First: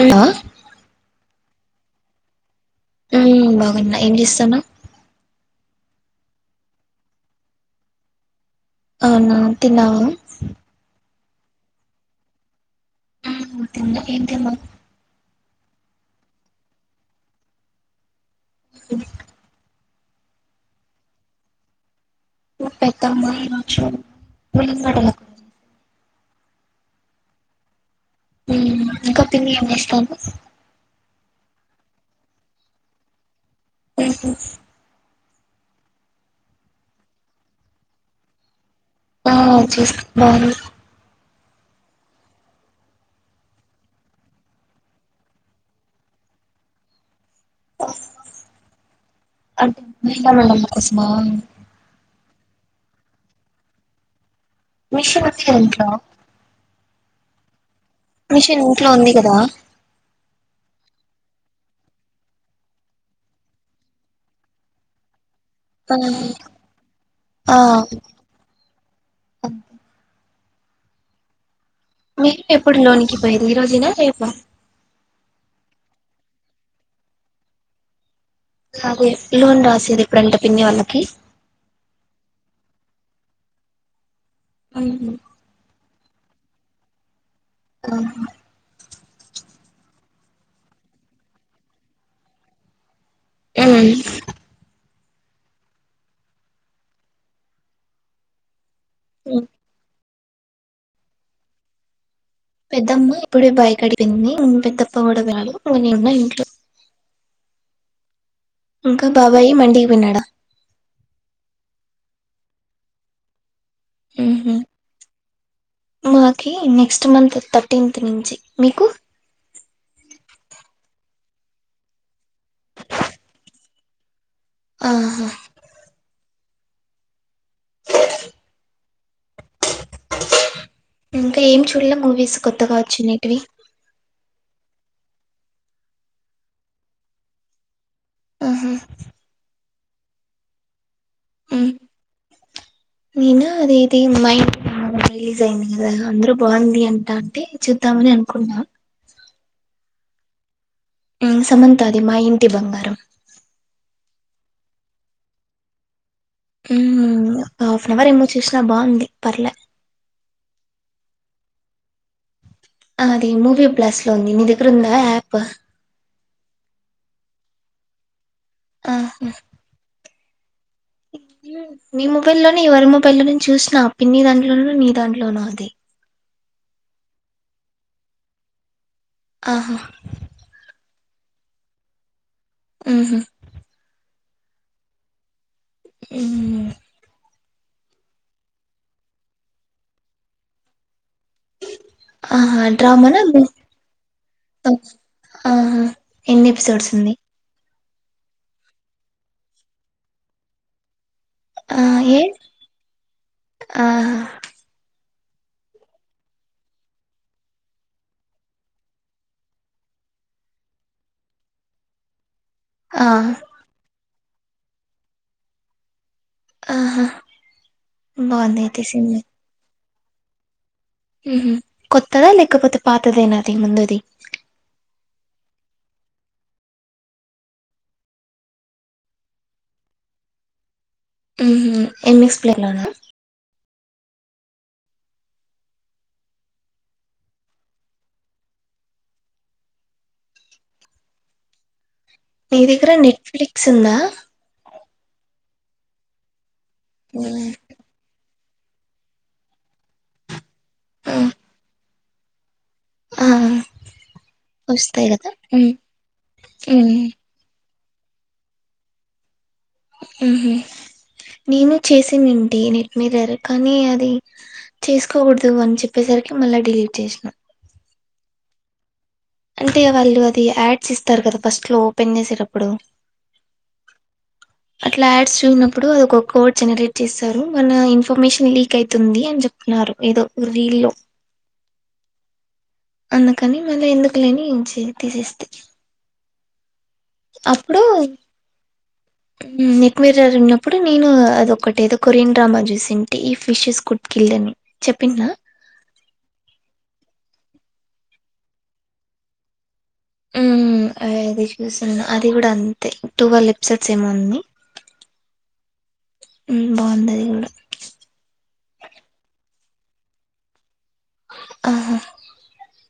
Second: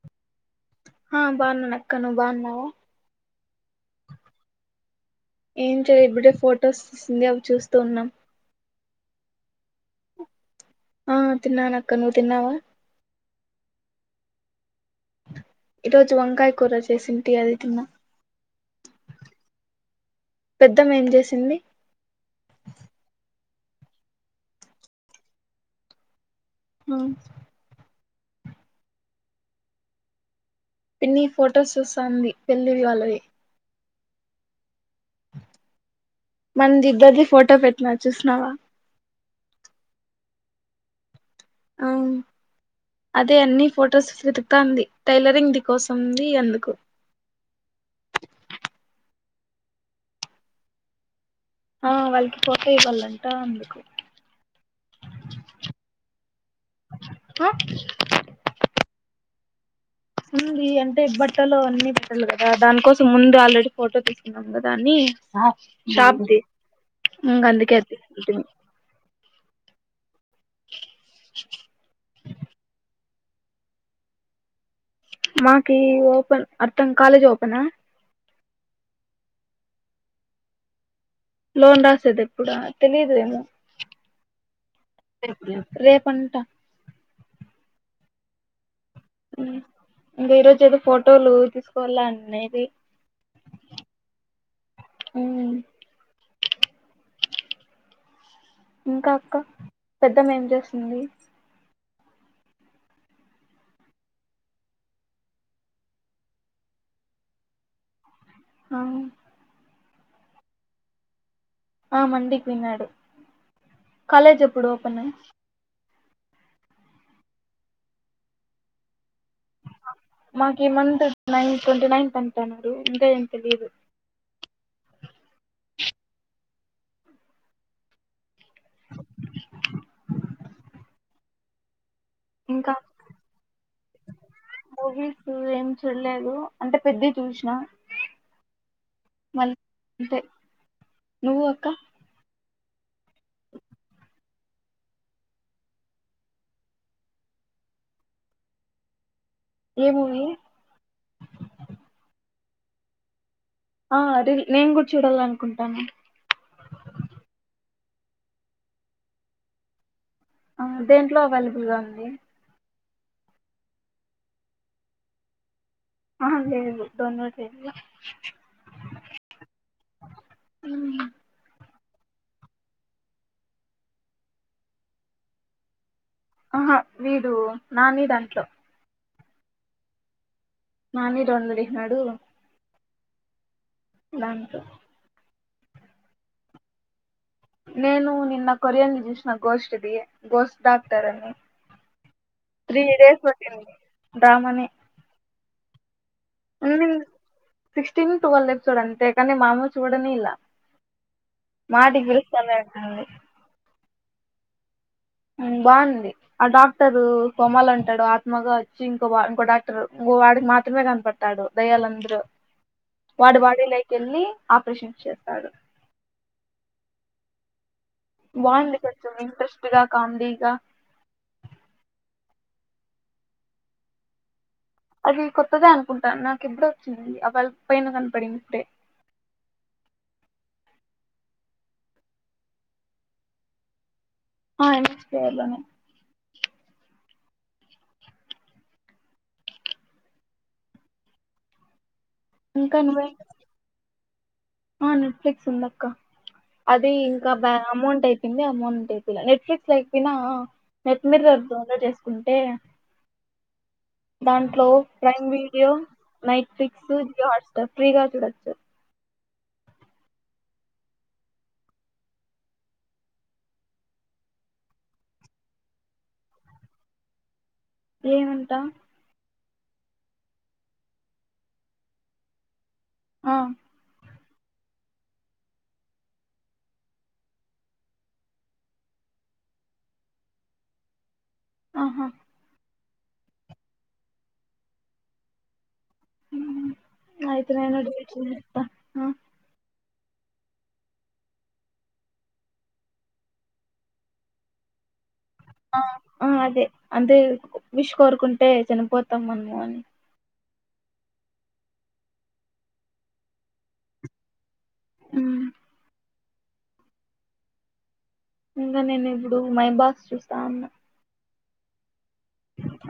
ఆ ఆ బాగునాన్న అక్క నువ్వు బాగున్నావ ఉం బాగున్నా ఏం చేస్తాన్నావ్ ఏం చే ఇప్పుడే ఫొటోస్ తీస్తుంది అవి చూస్తూ ఉన్నాం అవునా తిన్నావా ఆ తిన్నాను అక్క నువ్వు తిన్నావా తన్న ఏంటిమ్మా [unintelligible] ఈరోజు వంకాయ కూర చేసింటి అది తిన్న హుమ్ [inaudible] పెద్దమ్మ ఏం చేసింది పెక్క మాక్ష ఉలి మటలకు [inaudible] ఆ ఇంకా పిన్ని ఏం చేస్తున్నారు పిన్ని ఫొటోస్ చూస్తాంది పెళ్లివి వాళ్ళవి హు హుమ్ మనది ఇద్దరిది ఫోటో పెట్టినా చూసినవా ఆ చూసా బాగుంది అవును అదే అన్ని ఫొటోస్ వెతుకుతంది టైలరింగ్ ది కోసంది అందుకు అంటే మలా మళ మా కోసమా [unintelligible] ఆ వాళ్ళకి ఫోటో ఇవ్వాలంట అందుకు మిషన్ ఉంది గద ఇంట్లో హా మిషన్ ఇంట్లో ఉంది కదా ఉంది అంటే బట్టలు అన్ని బట్టలు కదా దానికోసం ముందు ఆల్రెడీ ఫోటో తీసుకున్నాం కదా అని ఆ షాప్ ది ఇంగ ఆ అందుకే [inaudible] ఆ, మీకు ఎప్పుడు లోనికి పోయింది ఈ రోజెనా రేపా మాకి ఓపన్ అతం కాాలేజ్ ఓపన్ [unintelligible] నాకు ఇంటి లోన్ రాసేది ఎప్పుడంట పిన్ని వాళ్ళకి లోన్ రాసేది ఎప్పుడా తెలిదుమో ఉమ్ రేపు కుంటా ఆహ ఉం ఇంగ ఈరోజు ఏదో ఫోటోలు తీసుకోవాల అనేది [inaudible] ఉం ఇంకా అక్క పెద్దమ్మ ఏం చేస్తుంది పెద్దమ్మ ఇప్పుడే బాయ క అడిపోయింది ఇ పెద్దప్ప కూడా వెళ్ళి ఇ నిేన్న ఇంట్లో [unintelligible] ఆ ఇంకా బాబాయి మండికి విన్నాడా [unintelligible] ఆ మండికి పోయిన్నాడు కాలేజ్ ఉహు ఎప్పుడు ఓపెన్ మాకి నెక్స్ట్ మంత్ థర్టీన్త్ నుంచి మీకు మాకు ఈ మంత్ నైన్ ట్వంటీ నైన్త్ అంటున్నారు ఇంకా ఏం తెలియదు ఆహా ఇంకా ఏం చూడలే మూవీస్ ఇంకా కొత్తగా వచ్చినే టివి మూవీస్ ఏం చూడలేదు అంటే పెద్ది చూసినా ఆహా అంతే నువ్వు అక్క నేనా అదే ఇది మై రిలీజ్ అయింది కదా అందరు బాగుంది అంట అంటే చూద్దామని అనుకున్నా ఏ మువి సమంతాది మా ఇంటి బంగారం ఆ రి నేను కూడా చూడాలనుకుంటాన మ్ హాఫ్ అన్ అవర్ ఏమో చూసినా బాగుంది పర్లే అ దేంట్లో అవైలబుల్గా ఉంది అది మూవీ బ్లాస్ లో ఉంది నీ దగ్గర ఉందా యాప్ ఆ లేేదు డౌన్లోడ్ ఆహ మ్ మీీ మొబై లోనే ఎవరి మొబై లోనో చూసినా పిన్ని దాంట్లో నీ దాంట్లోనో అది ఆహా వీడు నాని దాంట్లో ఆహ ననిీ డౌన్లోడ్ చేసినాడు మ్ హు దాంట్లో మ్ నేను నిన్న కొరియన్ది చుసిన గోస్ట్ ది గోస్ట్ దాన్ ారని ఆహా త్రీ డేస్ డ్రామానా పట్టింది డ్రామనే ఆహా ఎన్ని ఎపిసోడ్స్ ఉంది సిక్స్టీన్ ట్వెల్వ్ ఆపిసోడ్స్ అంతే కానీ మామ్మ చూడనిలే ఆ మాది ఏ గిల్స్ [unintelligible] ఆహా మ్ బాగుంది ఆ డాక్టరు కొమల్ అంటాడు ఆత్మగా వచ్చి ఇంకో బా ఇంకో డాక్టర్ వాడికి మాత్రమే కనపడ్తాడు దయ్యాలందరూ ఆ వాడి వాడిలోైకేళ్ళి ఆపరేషన్స్ చేస్తాడు ఆహా బాగుంది కొంచం ఇంట్రెస్ట్గా కామిడిగా మ్ హు కొత్తదా లేకపోతే పాతదేనా అది ముందుది అది కొత్తదే అనుకుంటా నాకు ఎప్పుడే వచ్చింది అ వాల్ పైన కనపడింది ఇప్పుడే మ్ హు ఏ మిక్స్ ప్లేట్ లోనా ఆ ఎం స్ ప్లేర్లోనే నీ ఇంకా దగ్గర నువ్వే నెట్ఫ్లిక్స్ ఉందా ఆ నెట్ఫ్లిక్స్ ఉందక్క అది ఇంకా ఉమ్. బ అమౌంట్ ఎ పోఇంది అమౌంట్ ఎపిలే నెట్ఫ్లిక్స్ లేకపోనా ఆ నెట్ ఉమ్. మీర్ర్ డౌన్లోడ్ చేసుకుంటే ఆ దాంట్లో వస్తాయి ప్రైమ్ కదా వీడియో ఉమ్ నెట్ ఫ్లిక్స్ ఉమ్ జియో వాట్స్ప్ ఫ్రీ గా చుడొచ్చు మ్ హు నేను చేసిందింతే నెట్ మిర్రర్ కానీ అది చేసుకోకూడదు అని చెప్పేసి సరికి మళ్ళ డిలీట్ చేసినా ఏమంటా అంటే వాళ్ళు అది యాడ్స్ ఇస్తారు కదా ఫస్ట్ లో ఓపెన్ చేసేటప్పుడు ఆ అట్లా యాడ్స్ చూడనప్పుడు అది ఒక కోడ్ జనరేట్ చేస్తారు మన ఇన్ఫర్మేషన్ లీక్ అవుతుంది అని చెప్ న్నారు ఏదో రీల్లో ఆహా అందుకని మళ్ళీ ఎందుకులే అని తి తీసేస్తి అ ఆయితే నేను డిలీట్ చేసేస్తా ఆ మీర్రర్ ఉన్నప్పుడు నేను అదొటి ఎదో కొరియన్ డ్రామా చూసింటి ఈ ఫిషెస్ కుడ్కిిల్ని ఆ ఆ అదే అదే విష్ కోరుకుంటే చనిపోతాం మనము అని మ్ అది చూసను అది కూడా అంతే టూవేలే ఎపిసోడ్స్ ఏమో ఉన్నాయ్ ఉమ్. ఊ బాగుండది ఇప్పుడు. ఇంకా నేను ఇప్పుడు మై బాస్ చూస్తా ఉన్నా. ఆహా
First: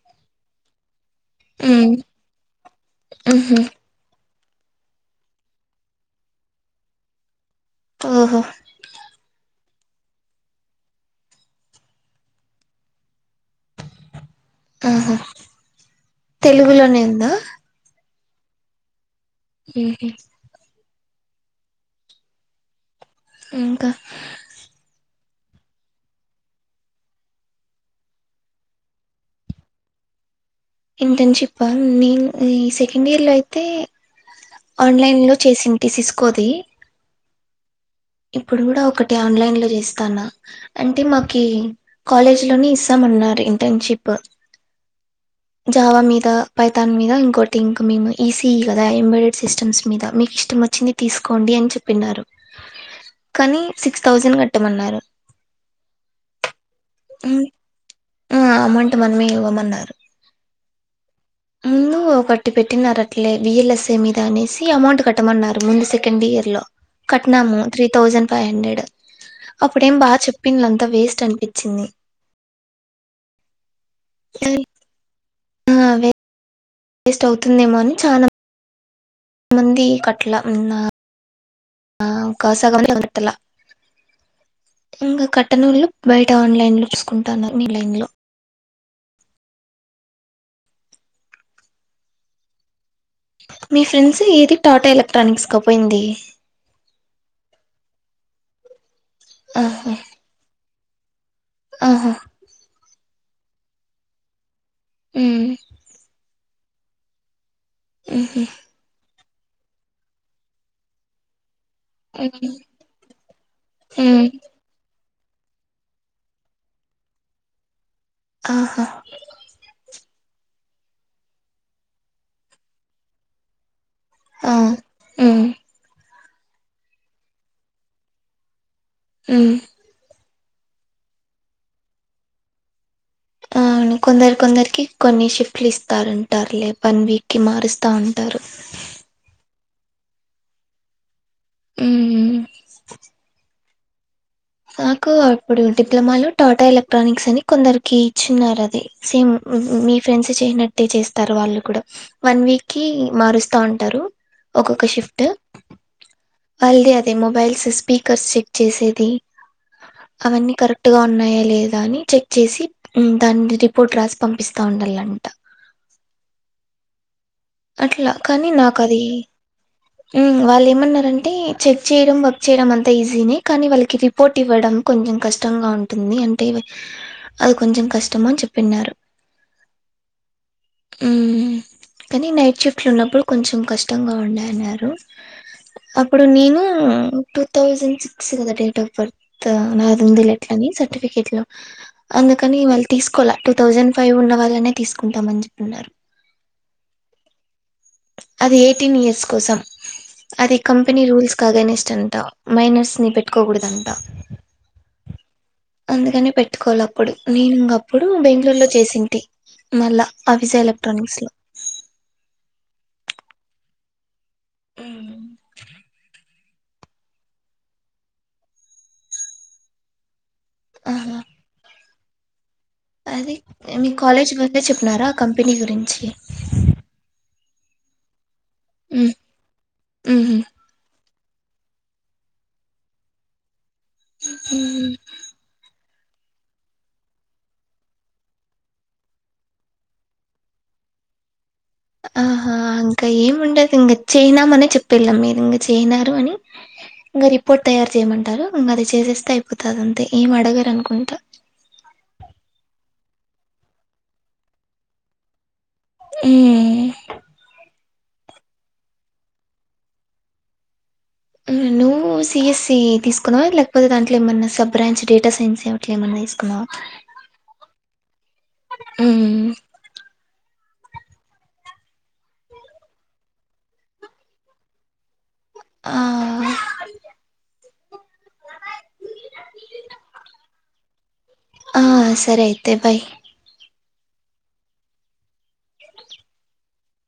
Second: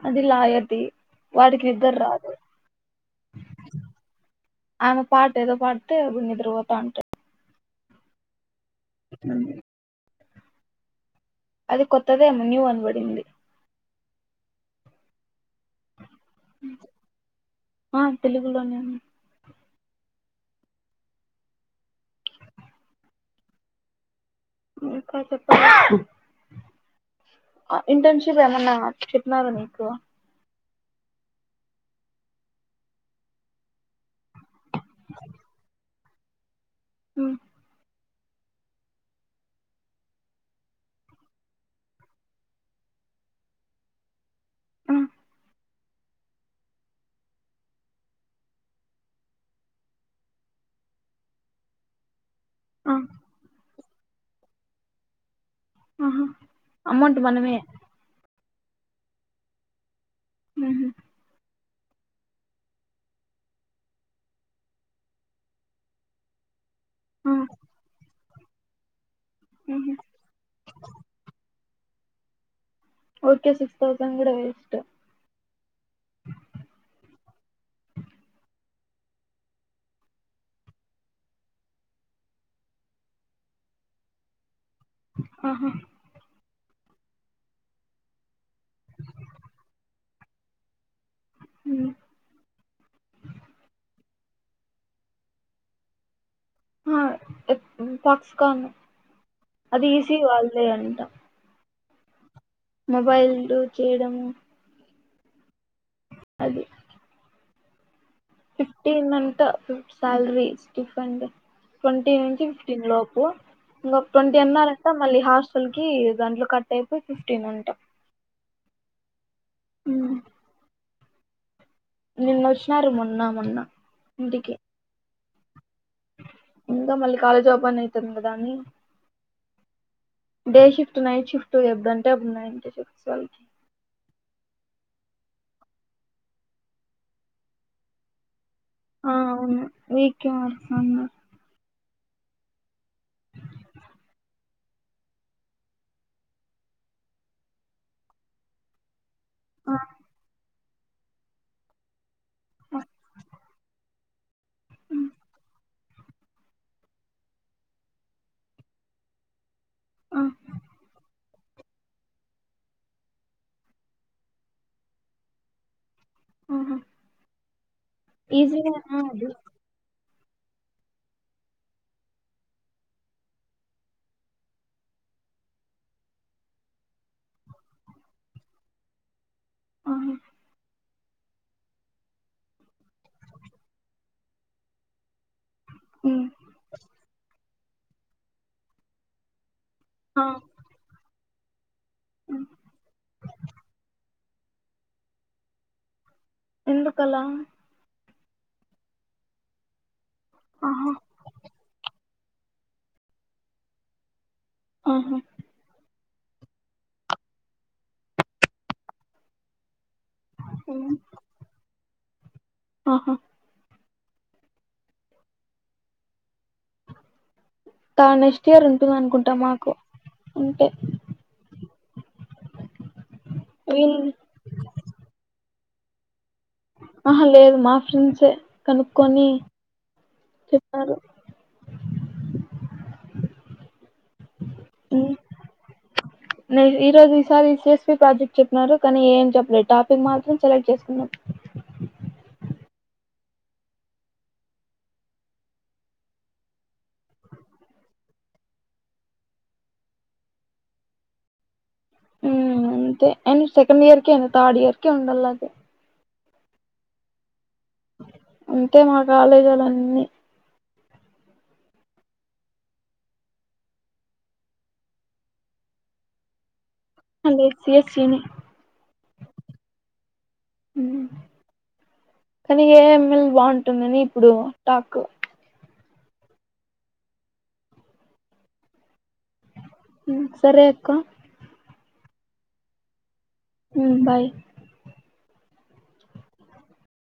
అది లాయర్ది. వాడికి మ్మ్ నిద్దర్ రాదు. మ్హూ ఆమె పాట్ ఏదో పాడితే అప్పుడు నిద్ర పోతాంటే ఓహో ఊ అది కొత్తదేమో న్యూ అని పడింది. ఆహా, తెలుగులోనే ఉందా. ఆ తెలుగులోనే ఉం. సరే ఇంకా ఇంకా చెప్పాలి. అ ఇంటర్న్షిప్ ఏమన్నా చెప్నారా మీకు. ఇంటర్న్షిప్పా, నేన్ ఈ సెకండ్ ఇయర్ లో అయితే. ఆన్లైన్ లో చేసింటి. సిస్కోతి. ఉ ఇప్పుడు కూడా ఒకటి ఆన్లైన్ లో చేస్తాన్న. అంటే మాకి కాలేజ్ లోని ఇస్సాం. అన్నార్ ఇంటర్న్షిప్. ఆ జావా మీద, పైతాన్ మీద, ఇంకోటి ఇంకా మేము ఇ సి ఇ గదా ఎంబ్రాయిడెడ్ సిస్టమ్స్ మీద మీకు ఇష్టం. వచ్చింది తీసుకోండి, అని చెప్పిన్నారు. ఆ కానీ సిక్స్ థౌజండ్ కట్టమన్నారు. ఊహా అమౌంట్ మనమే. ఆ అమౌంట్ మనమే ఇవ్వమన్నారు. ఊహు ముందు ఒకటి పెట్టినారట్లె విఎల్ఎస్ఏ మీద అనేసి అమౌంట్ కట్టమన్నారు, ముందు సెకండ్ ఇయర్ లో. ఆ కట్నాము, త్రీ థౌజండ్ ఫైవ్ హండ్రెడ్ ఉహు అప్పుడేం బాగా చెప్పిందంతా వేస్ట్ అనిపి. చింది. ఓకే సిక్స్ తౌసండ్ కూడా వేస్ట్. ఆ వేస్ట్ అవుతుందేమో అని చానా. మంది కట్లా ఉన్నా. ఆ కాస [inaudible] గట్టల, ఇంగ ఆహా కట్టనోళ్ళు బయట. న్లైన్ లో చూసుకుంటాన్నారు. మీ లైన్ లో. ఊ మీ ఫ్రెండ్స్ ఏది టాటా ఎలక్ట్రానిక్స్కా పోయింది. ఆ ఎప్ ఫక్స్కాన్ అది ఆహా ఈసిఈ వాళ్ళదే అన్. ఆహా మొబైల్లు చేయడము. ఊ అది. ఉహు ఫిఫ్టీన్నంట ఫ్ సాల్రీ స్టీఫన్డ్. ట్వంటీ నుంచి ఉమ్ ఫిఫ్టీన్ లోపు, ఇంకో ఉమ్, ట్వంటీ అన్నార్ అంట. మళ్ళీ హాస్టల్ కి దాంట్లో కట్ అయిపోయి ఫిఫ్టీన్ అంట. ఆహ. నిన్నొచ్చినారు, మొన్న మొన్న ఇంటికి. ఊ ఇంగ మళ్ళీ కాలేజ్ ఓపెన్ ఐతాంది గదా అని. ఊ డే షిఫ్ట్ నట్ షిఫ్ట్ ఎబ్డంటే అప్డు నైంటీ షిఫ్ట్స్ వాళ్ళక్. ఆ అని కొందరు కొందరికి కొన్ని షిఫ్ట్లు ఇస్తారటారు లే వన్ వీక్కి మారుస్తా ఉంటారు ఆ అవును [unintelligible] అ నాకు ఇప్పుడు డిప్లొమాలో టాటా ఎలక్ట్రానిక్స్ అని కొందరికి ఇచ్చిన్నారు అది సేమ్ ఆ, మీ ఫ్రెండ్స్ చేయనట్టే చేస్తారు వాళ్ళు కూడా వన్ వీక్కి మారుస్తా ఉంటారు ఒక్కొక్క షిఫ్ట్ వల్ది అదే మొబైల్స్ స్పీకర్స్ చెక్ చేసేది ఆ, అవన్నీ కరెక్ట్ గా ఉన్నాయి లేదా అని చెక్ చేసి దాని రిపోర్ట్ రాసి పంపిస్తా ఉండాలంట ఆహా అట్ల కాని ఈజీగా నాకది వాళ్ళు ఏమన్నారంటే చెక్ చేయడం వర్క్ చేయడం అంత ఈజీనే కానీ వాళ్ళకి రిపోర్ట్ ఇవ్వడం కొంచెం కష్టంగా ఉంటుంది అంటే అది కొంచెం కష్టం అని చెప్పిన్నారు ఆ హు కానీ నైట్ షిఫ్ట్ లో ఉన్నప్పుడు కొంచెం కష్టంగా ఉండ అన్నారు అప్పుడు ఉమ్. నేను టూ థౌజండ్ సిక్స్ కదా డేట్ ఆఫ్ బర్త్ ఆ, ఉమ్. [unintelligible] వాళ్ళనే తీసుకుంటామని చెప్తున్నారు ఎందుకలా అది ఎయిటీన్ ఇయర్స్ కోసం అది ఆహా, కంపెనీ రూల్స్ కాగనే [unintelligible] మైనర్స్ ని పెట్టుకోకూడదంట ఆహా అందుకని పెట్టుకోల అప్పుడు నేను ఇంగ అప్పుడు బెంగళూరు లో చేసింటి మళ్ళా ఆ విజయ్ ఉమ్. ఎలక్ట్రానిక్స్లో ఆహా హు [unintelligible] నెక్స్ట్ ఇయర్ ఉంటుంది అనుకుంట మాకు ఉంటే ఆహా అది మీ కాలేజ్ ముందే చెప్పినారా ఆ కంపెనీ గురించి లేదు మా ఫ్రెండ్సే మ్ కనుక్కొని మ్హు చెప్పారు ఉమ్. అ [inaudible] నే ఈ రోజు ఈసారి సిఎస్పి ప్రాజెక్ట్ చెప్పిన కానీ ఏం చెప్పలేదు టాపిక్ మాత్రం సెలెక్ట్ చేసుకున్నాం ఆహా ఇంకా ఏముండదు ఇంకా చేయనాం అనే చెప్పెళ్ళం మీరు ఇంక చేయనారు అని ఇంకా రిపోర్ట్ తయారు చేయమంటారు ఇంకా అది చేసేస్తే అయిపోతాది అంతే ఏమి అడగరు అనుకుంటా [inaudible] అ ఏంది సెకండ్ ఇయర్కే థర్డ్ ఇయర్కే ఉండలా అది ఆ అంతే మా కాలేజొల్లు అన్నీ [inaudible] నువ్వు సిఎస్ఈ తీసుకున్నావా లేకపోతే దాంట్లో ఏమన్నా సబ్ బ్రాంచ్ డేటా సైన్స్ అట్లా ఏమైన్నా తీసుకున్నావా ఆ లేదు సి ఎస్ ఈ నే కానీ ఏ ఐ ఎం ఎల్ బాగుంటుందని ఇప్పుడు టాక్ ఆ సరే అక్క ఆ సరే అయితే బాయ్ హు బాయ్